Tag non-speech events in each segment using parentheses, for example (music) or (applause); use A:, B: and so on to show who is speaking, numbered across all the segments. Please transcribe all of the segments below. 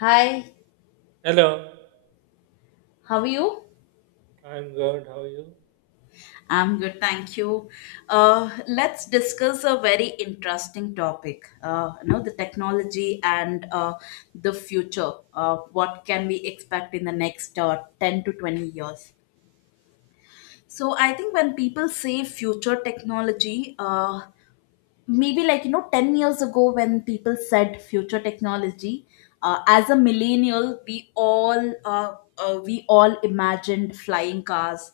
A: Hi,
B: Hello,
A: how are you?
B: I'm good. How are you?
A: I'm good, thank you. Let's discuss a very interesting topic. The technology and the future. What can we expect in the next 10 to 20 years? So I think when people say future technology, maybe like 10 years ago when people said future technology, as a millennial, we all imagined flying cars,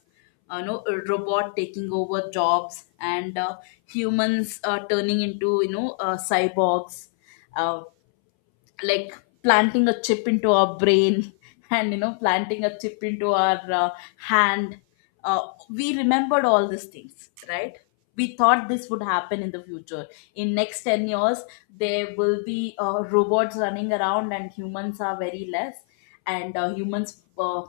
A: a robot taking over jobs, and humans turning into cyborgs. Uh, like planting a chip into our brain (laughs) and planting a chip into our hand. We remembered all these things, right? We thought this would happen in the future, in next 10 years there will be robots running around and humans are very less, and humans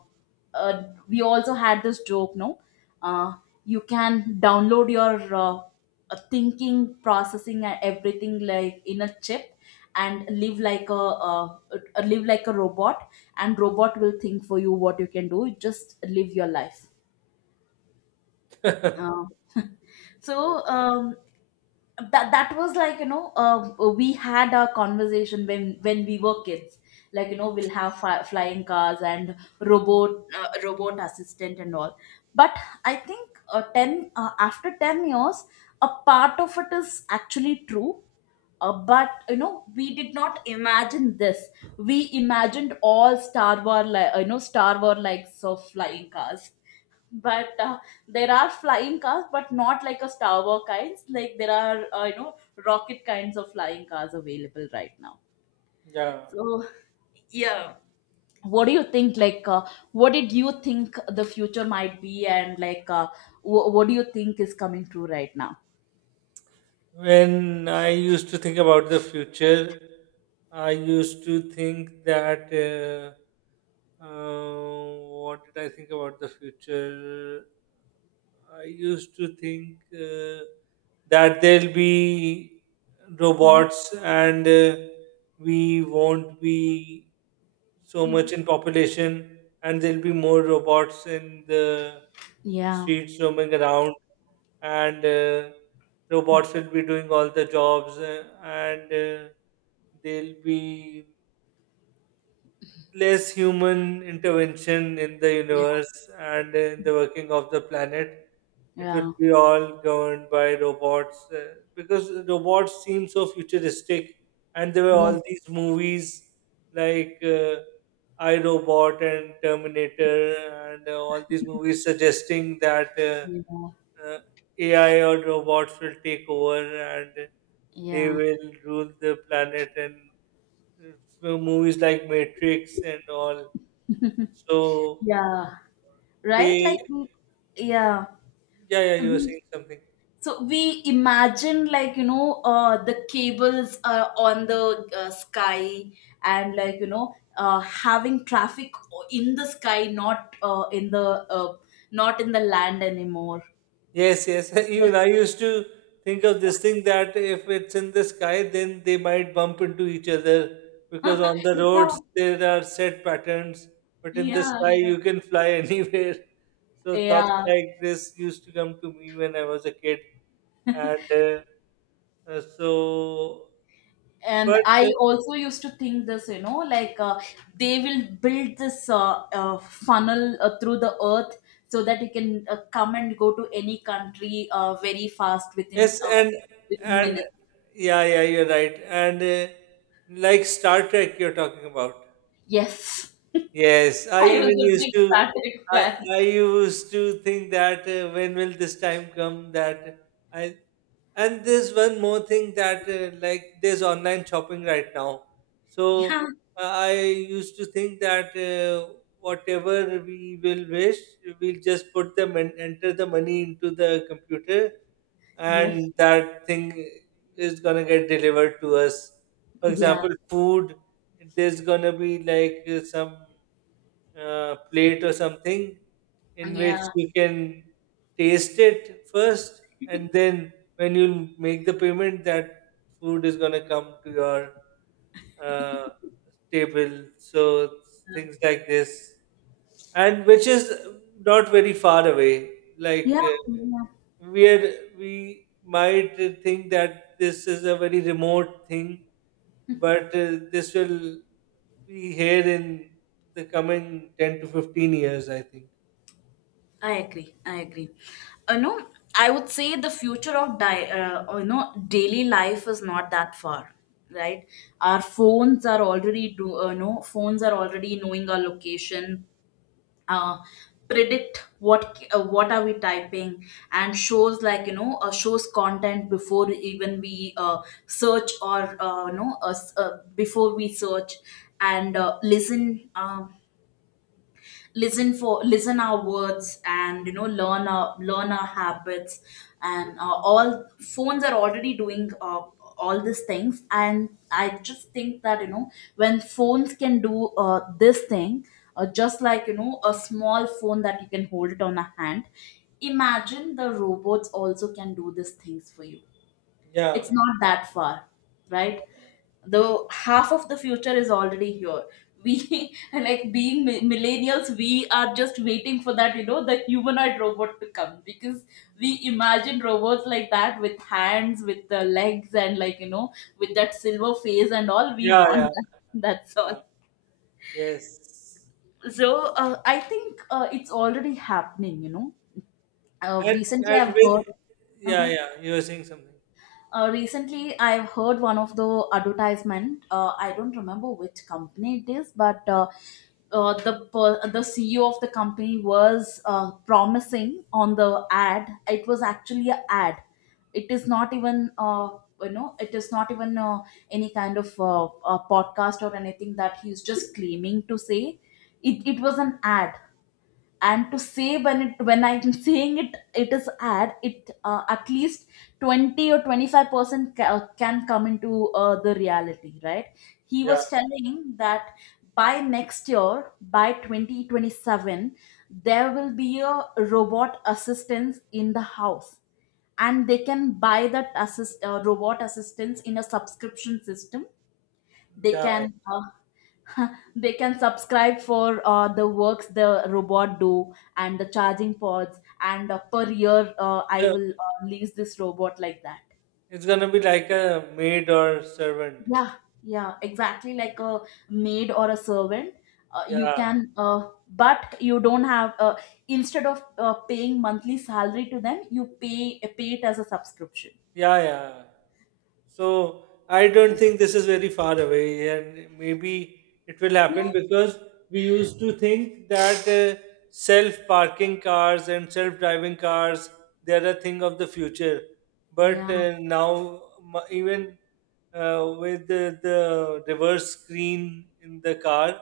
A: we also had this joke, no. uh, you can download your thinking processing and everything like in a chip and live like a robot and robot will think for you what you can do, just live your life.
B: (laughs)
A: uh,
B: Oh,
A: so um, that that was like we had a conversation when we were kids, like we'll have flying cars and robot, robot assistant and all. But I think 10 after 10 years a part of it is actually true. But you know, we did not imagine this. We imagined all Star Wars, like you know, Star Wars likes of flying cars. But there are flying cars but not like a Star Wars kinds, like there are you know rocket kinds of flying cars available right now.
B: yeah.
A: So yeah, what do you think, like what did you think the future might be, and like what do you think is coming true right now?
B: When I used to think about the future, I used to think that what did I think about the future? I used to think that there'll be
A: Mhm.
B: robots, and we won't be so much
A: Mhm.
B: in population, and there'll be more robots in the
A: Yeah.
B: streets roaming around, and robots will be doing all the jobs, and they'll be less human intervention in the
A: Yeah.
B: universe and in the working of the planet. It will
A: Yeah.
B: be all governed by robots because robots seem so futuristic, and there were
A: Yeah.
B: all these movies like I Robot and Terminator, and all these movies suggesting that
A: Yeah,
B: AI or robots will take over and they
A: yeah.
B: will rule the planet, and so movies like Matrix and all.
A: (laughs)
B: So
A: Yeah, right?
B: they,
A: Like, yeah,
B: yeah, yeah, you were
A: we
B: saying something.
A: so we imagine, like you know, the cables on the sky, and like having traffic in the sky, not in the uh, not in the land anymore.
B: Yes, yes. (laughs)
A: (laughs) Yeah,
B: Even I used to think of this thing that if it's in the sky, then they might bump into each other, because on the roads there are set patterns, but in the
A: yeah,
B: sky you can fly (laughs) anywhere. So
A: yeah.
B: thoughts
A: Yeah.
B: like this used to come to me when I was a kid,
A: (laughs)
B: and so,
A: And
B: but
A: I also used to think this, you know, like they will build this funnel through the earth, so that you can come and go to any country very fast, within
B: yes,
A: uh,
B: and
A: within
B: and
A: minutes.
B: yeah, yeah, you're right. And like Star Trek, you're talking about.
A: Yes. (laughs)
B: Yes, I
A: I was
B: even
A: a
B: used
A: big
B: to.
A: Star Trek
B: I
A: fan.
B: I used to think that when will this time come that I, and there's one more thing that like there's online shopping right now.
A: (laughs)
B: So
A: Yeah.
B: I used to think that whatever we will wish, we'll just put them and enter the money into the computer,
A: Yes.
B: and that thing is gonna get delivered to us. For
A: Yeah.
B: example, food. There's gonna be like some plate or something in which
A: Yeah.
B: you can taste it first, and then when you make the payment, that food is going to come to your uh, table. So things like this, and which is not very far away. Like
A: Yeah. Yeah.
B: we might think that this is a very remote thing, but this will be here in the coming 10 to 15 years, I think.
A: I agree. I agree. You know, I would say the future of you know daily life is not that far, right? Our phones are already do no phones are already knowing our location, uh, predict what are we typing, and shows, like you know, shows content before even we search, or before we search. And listen. Listen for Listen our words, and you know learn our habits. And all phones are already doing all these things, and I just think that, you know, when phones can do this thing, just like you know a small phone that you can hold it on a hand, imagine the robots also can do these things for you. It's
B: Yeah,
A: not that far, right?
B: yeah,
A: The half of the future is already here. We, (laughs) like being millennials, we are just waiting for that, you know, the humanoid robot to come, because we imagine robots like that, with hands, with the legs, and like you know, with that silver face and all. We
B: yeah, yeah,
A: want that. (laughs) That's
B: yeah.
A: all.
B: Yes,
A: So I think it's already happening, you know.
B: and
A: Recently,
B: and
A: I've
B: with
A: heard.
B: yeah,
A: Uh-huh.
B: yeah, you were saying something.
A: Recently, I've heard one of the advertisement. I don't remember which company it is, but the CEO of the company was promising on the ad. It was actually an ad. It is not even you know. It is not even any kind of podcast or anything that he's just claiming to say. It was an ad, and to say when it when I'm saying it, it is ad it at least 20 or 25% can come into the reality, right? He
B: Yeah,
A: was telling that by next year, by 2027, there will be a robot assistance in the house, and they can buy that assist robot assistance in a subscription system. They
B: yeah, yeah.
A: can (laughs) they can subscribe for the works the robot do, and the charging pods, and per year, I
B: So
A: will lease this robot, like that.
B: it's gonna be like a maid or servant.
A: Yeah, yeah, exactly like a maid or a servant. You
B: Yeah.
A: can, but you don't have instead of paying monthly salary to them, you pay it as a subscription.
B: Yeah, yeah. So I don't think this is very far away, and maybe it will
A: Yeah.
B: happen, because we used to think that self-parking cars and self-driving cars, they are a thing of the future. But
A: Yeah.
B: now, even with the reverse screen in the car,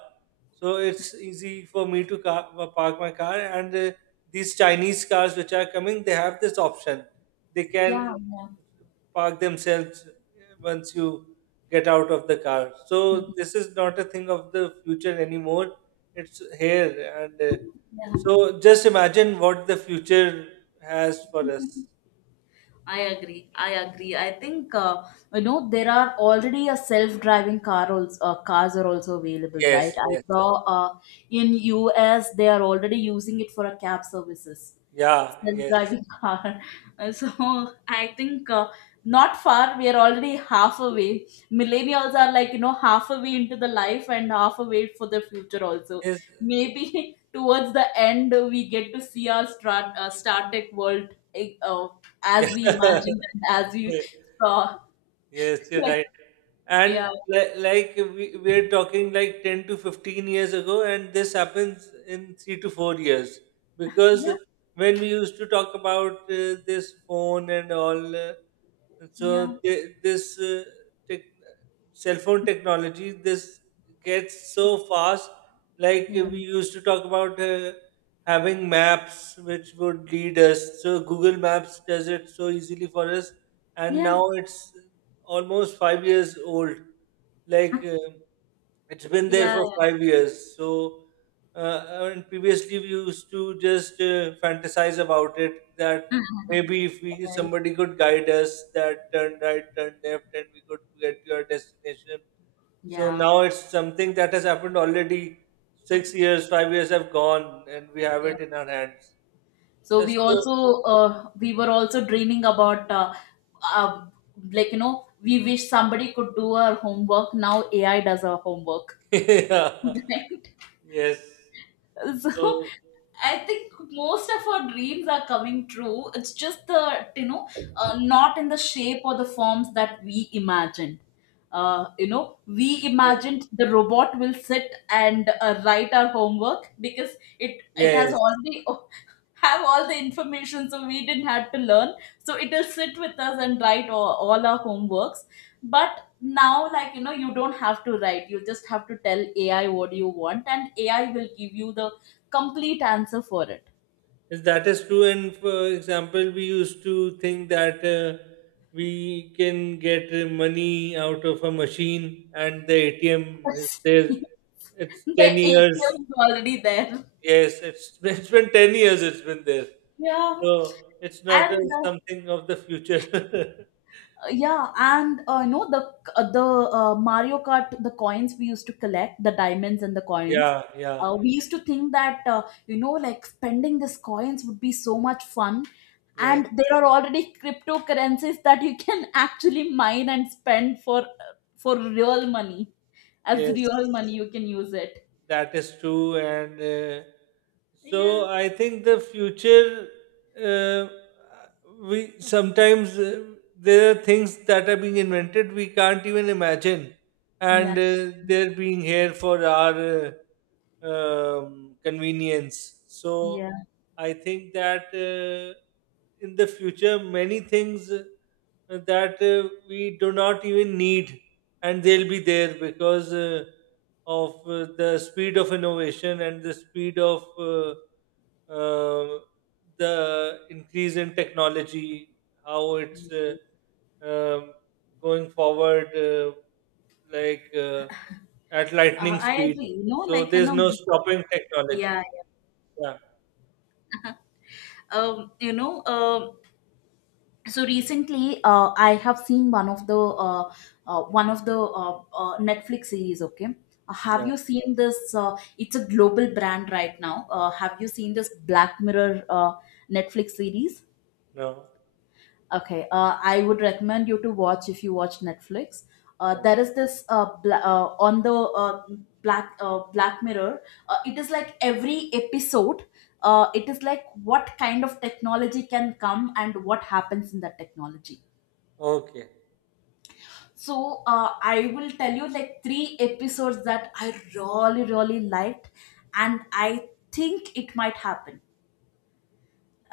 B: so it's easy for me to park my car. And these Chinese cars which are coming, they have this option. They can
A: Yeah.
B: park themselves once you get out of the car. So
A: Yeah.
B: this is not a thing of the future anymore. It's here. And
A: (laughs)
B: so just imagine what the future has for us.
A: Yeah. I agree. I agree. I think you know there are already a self-driving car also cars are also available, right?
B: Yes,
A: I
B: yes.
A: saw in US they are already using it for a cab services,
B: Yeah. Yes,
A: self-driving (laughs) car. So I think not far. We are already half away. Millennials are like you know half away into the life and half away for the future also.
B: yes.
A: Maybe (laughs) towards the end we get to see our StarTech world, oh, as we imagined and as we saw.
B: Yes,
A: (laughs)
B: you're right.
A: Yeah.
B: And
A: Yeah.
B: like we, we're talking like 10 to 15 years ago, and this happens in 3 to 4 years. Because
A: Yeah.
B: when we used to talk about this phone and all, so this tech cell phone technology, this gets so fast. Like
A: Yeah.
B: we used to talk about having maps which would lead us. So Google Maps does it so easily for us, and
A: Yeah.
B: now it's almost 5 years old. Like it's been there
A: Yeah.
B: for 5 years. So, and previously we used to just fantasize about it, that
A: (laughs)
B: maybe if we,
A: Right.
B: somebody could guide us that turn right, turn left, and we could get to our destination. So
A: Yeah.
B: now it's something that has happened already. 6 years, 5 years have gone, and we have
A: Yeah.
B: it in our hands.
A: So
B: Yeah,
A: we
B: so,
A: also we were also dreaming about uh, like you know, we wish somebody could do our homework. Now AI does our homework.
B: (laughs) yeah,
A: (laughs) Right.
B: yes.
A: So (laughs)
B: So
A: I think most of our dreams are coming true. It's just the, you know, not in the shape or the forms that we imagined. You know, we
B: yes,
A: imagined the robot will sit and write our homework, because it has
B: yes,
A: already (laughs) have all the information, so we didn't have to learn, so it'll sit with us and write all our homeworks. But now, like you know, you don't have to write, you just have to tell AI what you want, and AI will give you the complete answer for it.
B: yes, that is true. And for example, we used to think that we can get money out of a machine, and the ATM is
A: Yes. (laughs)
B: there. It's
A: The
B: 10 years.
A: ATM is already there.
B: Yes, it's, (laughs) it's been 10 years it's been there.
A: Yeah,
B: So it's not
A: and
B: something of the future. (laughs)
A: you know the mario kart, the coins we used to collect, the diamonds and the coins.
B: Yeah, yeah, yeah,
A: We used to think that, you know, like spending these coins would be so much fun,
B: yes,
A: and there are already cryptocurrencies that you can (laughs) actually mine and spend for real money, as
B: yes.
A: real money you can use it.
B: That is true, and so
A: Yeah.
B: I think the future. Uh, we sometimes there are things that are being invented we can't even imagine, and
A: Yeah,
B: they're being here for our convenience. So
A: yeah.
B: I think that in the future many things that we do not even need, and they'll be there because. Of the speed of innovation and the speed of uh, the increase in technology, how it's um, going forward like at lightning
A: I agree,
B: speed.
A: you know,
B: So
A: like you
B: there's
A: know,
B: no stopping technology.
A: yeah, yeah.
B: Yeah,
A: um you know, so recently, I have seen one of the Netflix series, okay? Have
B: yeah,
A: you seen this, it's a global brand right now, have you seen this Black Mirror Netflix series?
B: no.
A: Okay. I would recommend you to watch. If you watch Netflix,
B: Oh,
A: there is this on the uh, Black Mirror. It is like every episode, it is like what kind of technology can come and what happens in that technology.
B: okay,
A: So I will tell you like three episodes that I really really liked, and I think it might happen.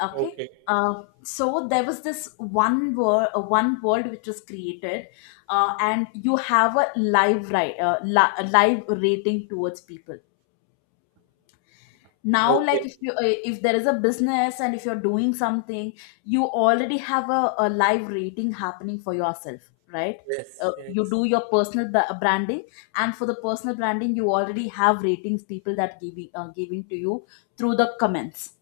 A: Okay.
B: okay,
A: So there was this one world, which was created, and you have a live, right, a live rating towards people. Now,
B: okay.
A: like, if you if there is a business and if you're doing something you already have a live rating happening for yourself, right?
B: Yes,
A: You
B: yes,
A: do your personal branding, and for the personal branding you already have ratings people that giving giving to you through the comments.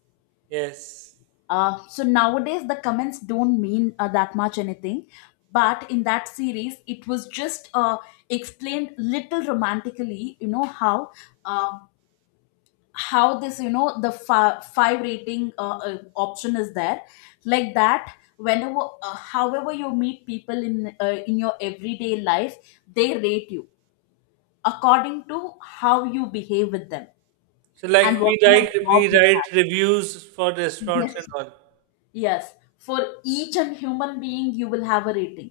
B: yes.
A: So nowadays the comments don't mean that much anything, but in that series it was just explained little romantically, you know, uh, how this, you know, the five rating option is there. Like that, whenever however you meet people in your everyday life, they rate you according to how you behave with them
B: So
A: and
B: like
A: what
B: we
A: kind of
B: write,
A: job
B: we
A: you
B: write
A: have.
B: reviews for restaurants and
A: Yes.
B: all.
A: Yes. For each and human being you will have a rating.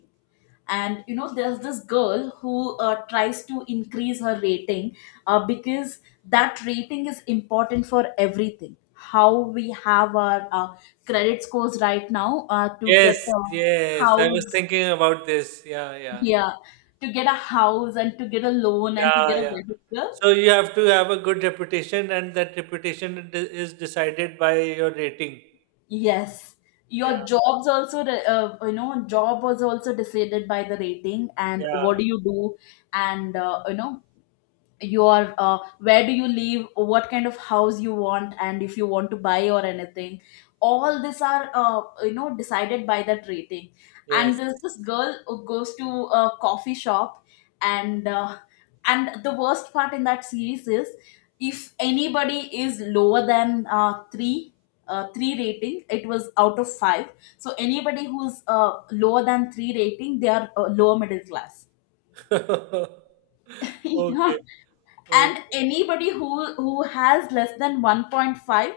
A: And you know there's this girl who tries to increase her rating, because that rating is important for everything, how we have our credit scores right now, to get
B: Yes,
A: a
B: yes. I was
A: house.
B: thinking about this. Yeah, yeah.
A: Yeah, to get a house, and to get a loan, and to
B: Yeah,
A: get a
B: yeah.
A: vehicle.
B: So you have to have a good reputation, and that reputation is decided by your rating.
A: Yes,
B: Yeah,
A: your jobs also, you know, job was also decided by the rating and what
B: yeah.
A: do you do. And you know, your where do you live, what kind of house you want, and if you want to buy or anything, all these are you know, decided by that rating. And
B: Yes.
A: this girl who goes to a coffee shop and uh, and the worst part in that series is, if anybody is lower than 3, 3 rating, it was out of 5. So anybody who's lower than 3 rating, they are lower middle class.
B: (laughs)
A: (laughs) Yeah.
B: Okay. Okay.
A: And anybody who has less than 1.5,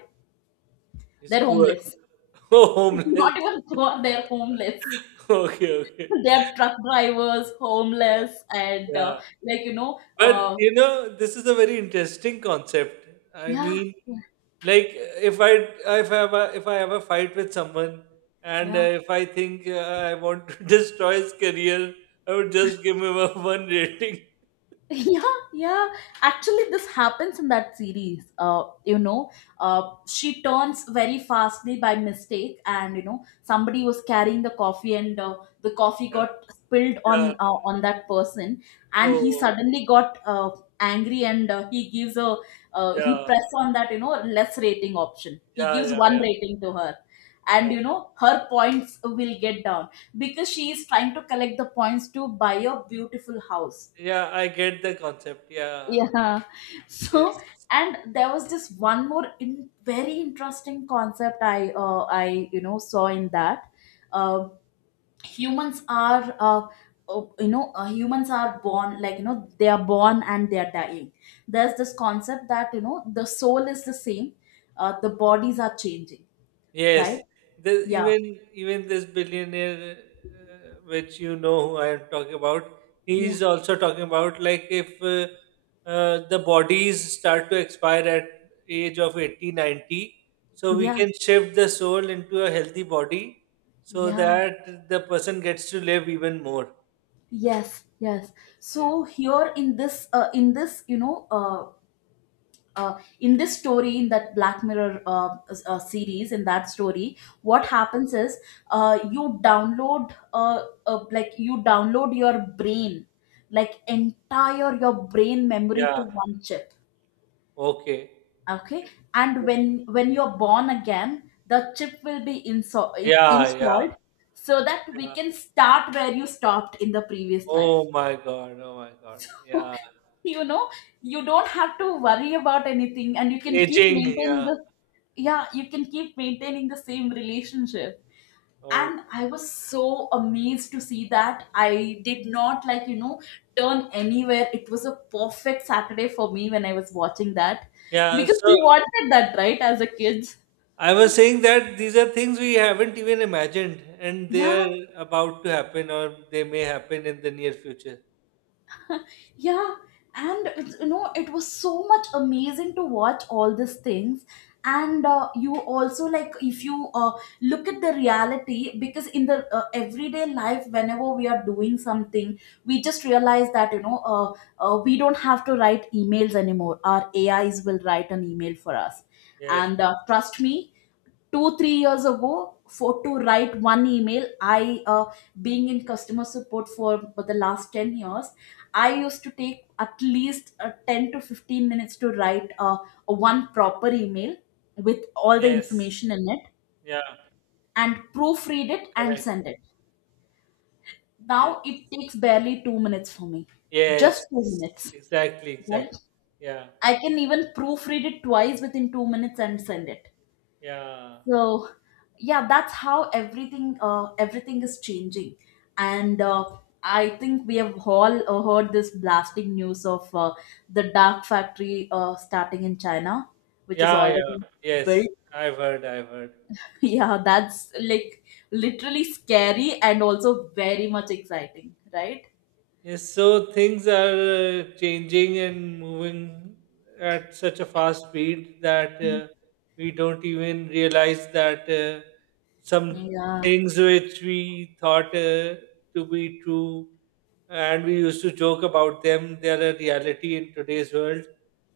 B: It's
A: they're
B: poor.
A: homeless.
B: (laughs)
A: (laughs)
B: Homeless.
A: Not
B: (laughs)
A: even poor, they're homeless.
B: Okay, okay.
A: (laughs) They're truck drivers,
B: Yeah,
A: homeless. And
B: yeah.
A: like, you know,
B: But you know, this is a very interesting concept. I
A: yeah,
B: mean,
A: yeah,
B: like if I if I have a fight with someone, and
A: yeah.
B: if I think I want to (laughs) destroy his career, I would just give him a (laughs) one rating.
A: (laughs) Yeah, yeah, actually this happens in that series, you know, uh she turns very fastly by mistake, and you know somebody was carrying the coffee, and the coffee
B: Yeah,
A: got spilled
B: yeah.
A: on that person. And he
B: Oh,
A: suddenly got angry, and he gives a he
B: yeah,
A: press on that, you know, less rating option, he
B: yeah,
A: gives
B: yeah,
A: one
B: yeah,
A: rating to her. And
B: yeah.
A: you know her points will get down because she is trying to collect the points to buy a beautiful house.
B: Yeah, I get the concept. Yeah,
A: Yeah. (laughs) So,
B: yes.
A: and there was just one more very interesting concept I I you know saw in that. Uh, Humans are you know, humans are born, like, you know, they are born and they are dying. There's this concept that, you know, the soul is the same, the bodies are changing,
B: Yes,
A: right?
B: the,
A: Yeah.
B: even even this billionaire, which you know who I am talking about, he
A: Yeah.
B: is also talking about like if the bodies start to expire at age of 80, 90, so we
A: Yeah.
B: can shift the soul into a healthy body so
A: Yeah.
B: that the person gets to live even more.
A: Yes. Yes.
B: Yeah,
A: So here in this in this, you know, in this story, in that Black Mirror series, in that story, what
B: yeah,
A: happens is you download like, you download your brain, like entire your brain memory
B: yeah.
A: to one chip.
B: Okay.
A: Okay.
B: And,
A: And when you're born again, the chip will be
B: yeah,
A: installed,
B: yeah,
A: so that we
B: yeah.
A: can start where you stopped in the previous life.
B: Oh my God! Oh my God!
A: (laughs)
B: Yeah.
A: You know, you don't have to worry about anything, and you can keep
B: Aging,
A: maintaining
B: yeah.
A: the, yeah, you can keep maintaining the same relationship.
B: Oh,
A: And I was so amazed to see that I did not, like, you know, turn anywhere. It was a perfect Saturday for me when I was watching that,
B: yeah.
A: because
B: So
A: we wanted that, right, as a kid.
B: I was saying that these are things we haven't even imagined, and they're
A: Yeah.
B: about to happen, or they may happen in the near future.
A: Yeah, and it's- you know, it was so much amazing to watch all these things. And you also, like, if you look at the reality, because in the everyday life, whenever we are doing something, we just realize that, you know, we don't have to write emails anymore. Our AIs will write an email for us.
B: Yes,
A: And trust me, 2 3 years ago, for to write one email, I being in customer support for the last 10 years, I used to take at least 10 to 15 minutes to write one proper email with all the
B: yes,
A: information in it,
B: yeah,
A: and proofread it and
B: correct.
A: send it. Now
B: Yes,
A: it takes barely 2 minutes for me, just
B: yes,
A: 2 minutes,
B: exactly, exactly.
A: right?
B: Yeah,
A: I can even proofread it twice within 2 minutes and send it.
B: yeah,
A: So yeah, that's how everything everything is changing. And I think we have all heard this blasting news of the dark factory starting in China, which is
B: yeah, yeah.
A: already
B: Yes,
A: built. (laughs)
B: I've heard, I've heard.
A: Yeah, that's like literally scary and also very much exciting, right?
B: Yes, so things are changing and moving at such a fast speed that we don't even realize that some
A: Yeah,
B: things which we thought to be true, and we used to joke about them, they are a reality in today's world.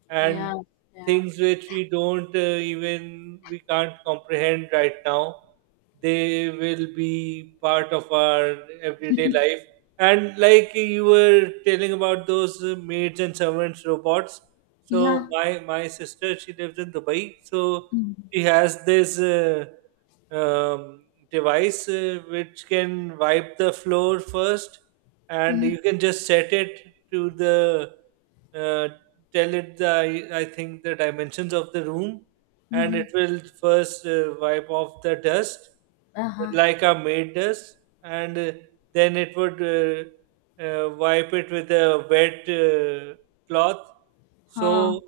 B: And
A: yeah, yeah,
B: things which we don't even, we can't comprehend right now, they will be part of our everyday life, and like you were telling about those maids and servants robots.
A: yeah.
B: So my sister, she lives in Dubai. So
A: Mm-hmm.
B: she has this um, device which can wipe the floor first, and you can just set it to the uh, tell it the I think the dimensions of the room, and
A: Mm-hmm.
B: it will first wipe off the dust
A: Uh-huh.
B: like a maid does, and then it would wipe it with a wet cloth.
A: Huh.
B: So,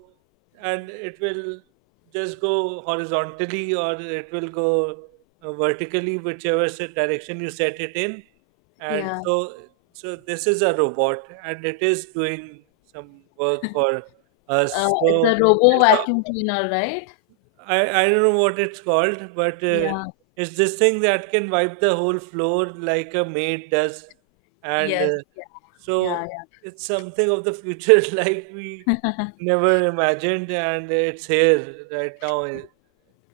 B: and it will just go horizontally, or it will go vertically, whichever direction you set it in. And
A: Yeah.
B: so, so this is a robot, and it is doing some work for us.
A: It's
B: So,
A: a robo
B: it's a
A: vacuum cleaner, right?
B: I don't know what it's called, but
A: Yeah.
B: it's this thing that can wipe the whole floor like a maid does. And
A: Yes. Yeah.
B: so
A: Yeah. Yeah.
B: it's something of the future (laughs) like we never imagined, and it's here right now.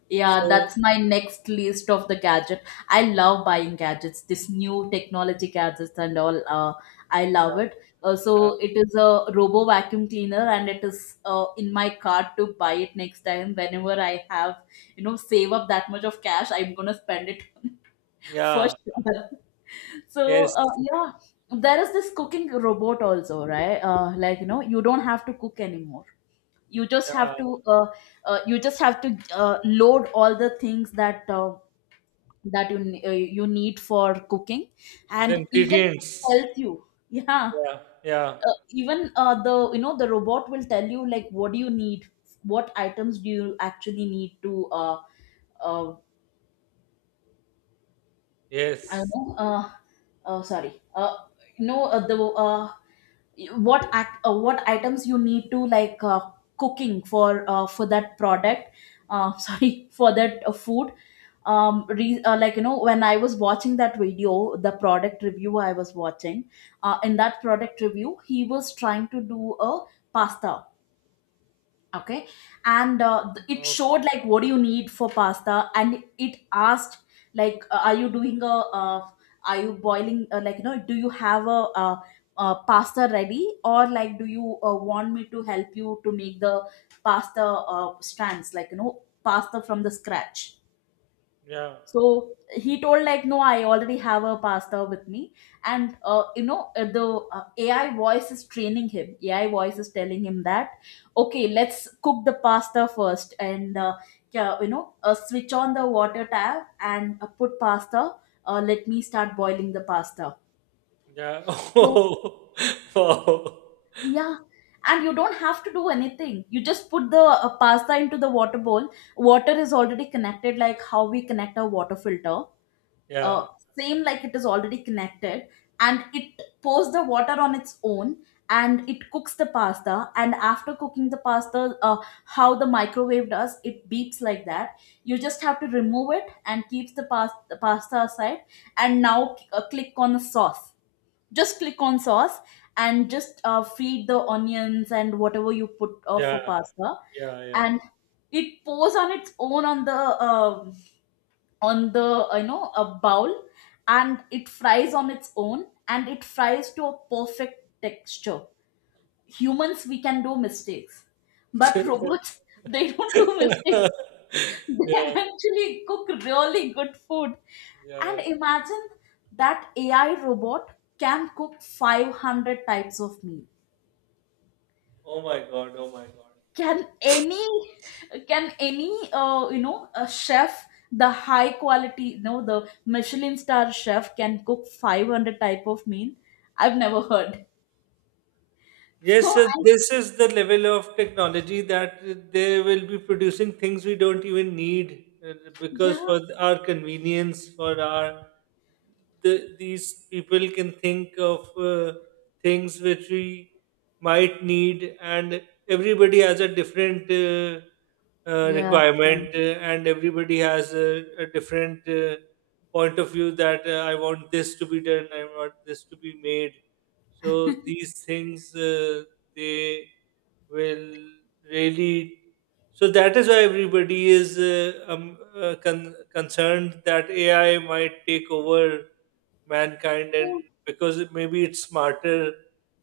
A: Yeah.
B: So,
A: That's my next list of the gadget. I love buying gadgets, this new technology gadgets and all. I love it.
B: uh,
A: So it is a robo vacuum cleaner, and it is in my cart to buy it next time. Whenever I have, you know, save up that much of cash, I'm gonna spend it (laughs) on it for
B: yeah,
A: sure. So
B: yes,
A: yeah, there is this cooking robot also, right? Like, you know, you don't have to cook anymore, you just
B: yeah.
A: have to you just have to load all the things that that you you need for cooking.
B: The
A: And even
B: ingredients.
A: tells you (laughs) yeah,
B: Yeah, yeah,
A: even the, you know, the robot will tell you, like, what do you need, what items do you actually need to uh, I don't
B: yes.
A: know, sorry, no, the what act, what items you need to, like, cooking for that product, (laughs) sorry, for that food. Like, you know, when I was watching that video, the product review I was watching, in that product review he was trying to do a pasta. Okay. And it
B: Oh,
A: showed like what do you need for pasta, and it asked like, are you doing a uh, are you boiling, like, you know, do you have pasta ready, or like, do you want me to help you to make the pasta strands, like, you know, pasta from the scratch.
B: yeah,
A: So he told, like, no, I already have a pastor with me, and you know, the AI voice is training him. AI voice is telling him that, okay, let's cook the pasta first. And yeah, you know, switch on the water tap, and put pasta. Let me start boiling the pasta.
B: yeah. (laughs)
A: So
B: Oh, wow.
A: yeah, and you don't have to do anything. You just put the pasta into the water bowl. Water is already connected, like how we connect our water filter,
B: Yeah,
A: uh, same, like, it is already connected, and it pours the water on its own, and it cooks the pasta. And after cooking the pasta, how the microwave does, it beeps like that, you just have to remove it and keeps the, the pasta aside, and now click on the sauce, just click on sauce, and just feed the onions and whatever you put
B: yeah,
A: for pasta,
B: yeah,
A: and it pours on its own on the on the, you know, a bowl, and it fries on its own, and it fries to a perfect texture. Humans, we can do mistakes,
B: yeah.
A: but
B: (laughs)
A: robots, they (laughs) don't do mistakes.
B: (laughs)
A: (laughs) They
B: yeah,
A: actually cook really good food. And
B: yeah.
A: imagine that AI robot can cook 500 types of meat.
B: Oh my God, oh my God.
A: Can any, can any you know, a chef, the high quality, you know, the Michelin star chef, can cook 500 type of meal? I've never heard. (laughs) So
B: Yes, sir,
A: I,
B: this is the level of technology that they will be producing things we don't even need, uh, because
A: yeah,
B: for our convenience, for these people can think of things which we might need, and everybody has a different
A: yeah, yeah.
B: requirement, and everybody has a different point of view that I want this to be done, I want this to be made. So these things they will really, so that is why everybody is concerned that AI might take over mankind, and
A: So-
B: because it, maybe it's smarter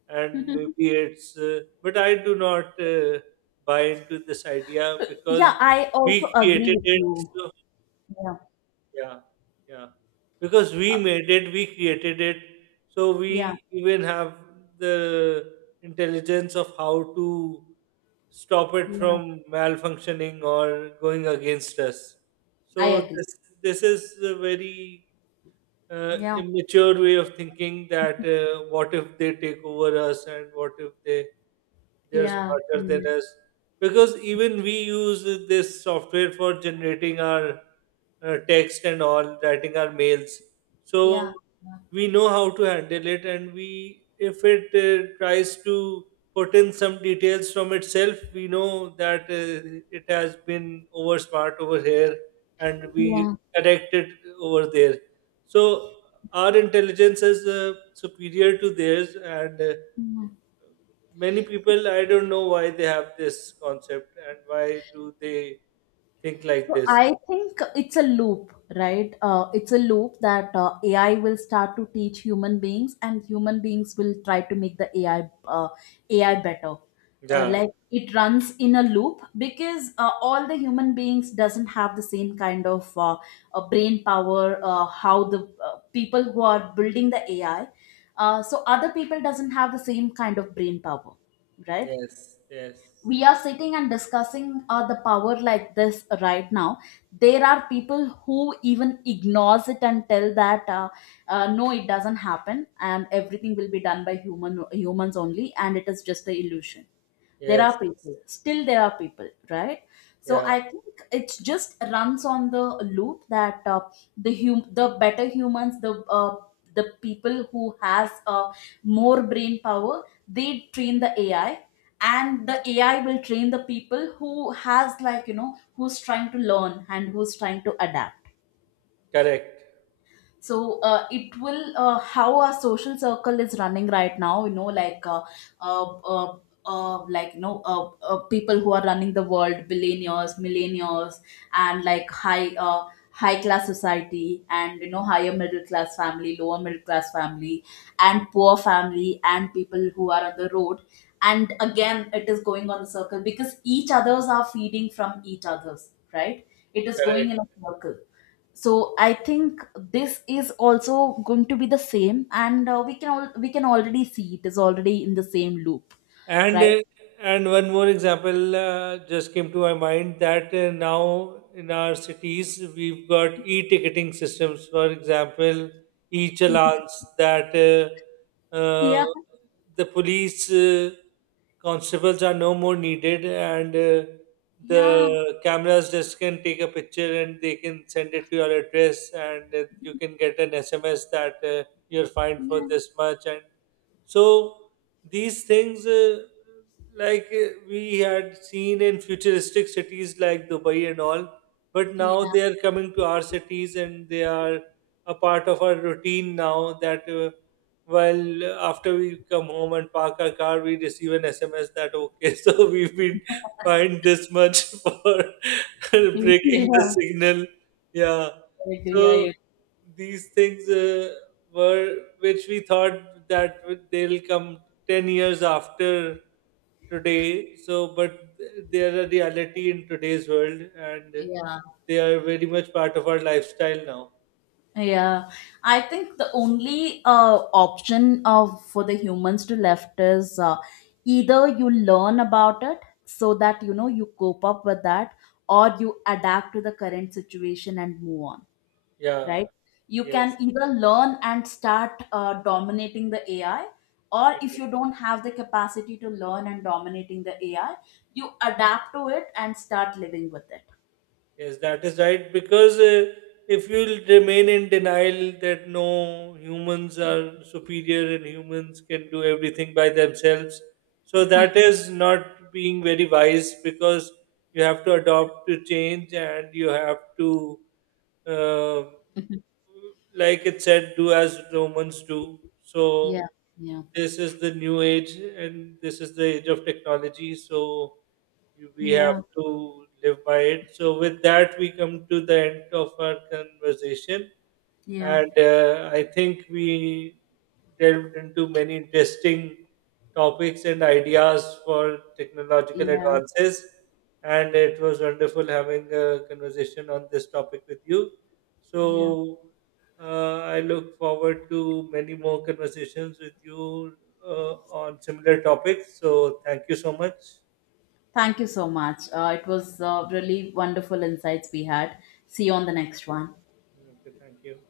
B: and
A: (laughs)
B: maybe it's but I do not buy into this idea,
A: yeah,
B: because
A: I also
B: we
A: agree
B: created
A: with
B: it.
A: you.
B: So
A: Yeah.
B: yeah, yeah, because we made it, we created it. So
A: Yeah,
B: we even have the intelligence of how to stop it
A: yeah,
B: from malfunctioning or going against us.
A: I
B: So
A: agree.
B: this is a very
A: Yeah.
B: immature way of thinking, that what if they take over us, and what if they're
A: Yeah,
B: smarter than
A: mm,
B: us, because even we use this software for generating our text and all, writing our mails.
A: yeah,
B: So we know how to handle it, and we, if it tries to put in some details from itself, we know that it has been over smart over here, and we
A: yeah,
B: correct it over there. So our intelligence is superior to theirs. And
A: mm.
B: many people, I don't know why they have this concept and why do they think like
A: So
B: this.
A: I think it's a loop, right? It's a loop that AI will start to teach human beings, and human beings will try to make the AI better.
B: Yeah,
A: Like, it runs in a loop because all the human beings doesn't have the same kind of brain power. How the people who are building the AI, so other people doesn't have the same kind of brain power, right?
B: yes, yes,
A: We are sitting and discussing the power like this right now. There are people who even ignores it and tell that no, it doesn't happen, and everything will be done by humans only, and it is just a illusion. There
B: yes,
A: are people, still there are people, right? So
B: yeah,
A: I think it just runs on the loop that the the better humans, uh, the people who has more brain power, they train the AI, and the AI will train the people who has, like, you know, who's trying to learn and who's trying to adapt.
B: correct,
A: So it will how our social circle is running right now, you know, like uh, uh, like, you know, people who are running the world, billionaires, millionaires, and like high high class society, and you know, higher middle class family, lower middle class family, and poor family, and people who are on the road. And again, it is going on a circle because each others are feeding from each others, right? It is going
B: correct.
A: in a circle. So I think this is also going to be the same, and we can all, we can already see, it is already in the same loop,
B: And
A: right?
B: uh, and one more example just came to my mind, that now in our cities we've got e-ticketing systems. For example, e-challans, that
A: Yeah,
B: the police constables are no more needed, and
A: yeah,
B: the cameras just can take a picture and they can send it to your address, and you can get an SMS that you're fined for
A: yeah,
B: this much. And so these things like we had seen in futuristic cities like Dubai and all, but now
A: yeah,
B: they are coming to our cities, and they are a part of our routine now, that well, after we come home and park our car, we receive an SMS that, okay, (laughs) so we've been fined this much (laughs) for (laughs) breaking the
A: yeah,
B: signal. Yeah,
A: I agree, I
B: so
A: agree.
B: these things were which we thought that they'll come 10 years after today. So, but they are a reality in today's world, and
A: Yeah,
B: they are very much part of our lifestyle now.
A: yeah. I think the only option of for the humans to left is either you learn about it, so that, you know, you cope up with that, or you adapt to the current situation and move on,
B: Yeah,
A: right? You can
B: yes,
A: either learn and start dominating the AI, or if
B: yes,
A: you don't have the capacity to learn and dominating the AI, you adapt to it and start living with it.
B: yes, that is right. Because if you remain in denial that no, humans are superior and humans can do everything by themselves, so that is not being very wise, because you have to adopt to change, and you have to, uh, like it said, do as Romans do. So
A: Yeah, yeah.
B: this is the new age, and this is the age of technology. So we have
A: Yeah,
B: to live by it. So with that, we come to the end of our conversation,
A: yeah,
B: and I think we delved into many interesting topics and ideas for technological
A: yeah.
B: advances. And it was wonderful having a conversation on this topic with you.
A: Yeah.
B: So I look forward to many more conversations with you on similar topics. So thank you so much.
A: Thank you so much. It was really wonderful insights we had. See you on the next one.
B: Okay, thank you.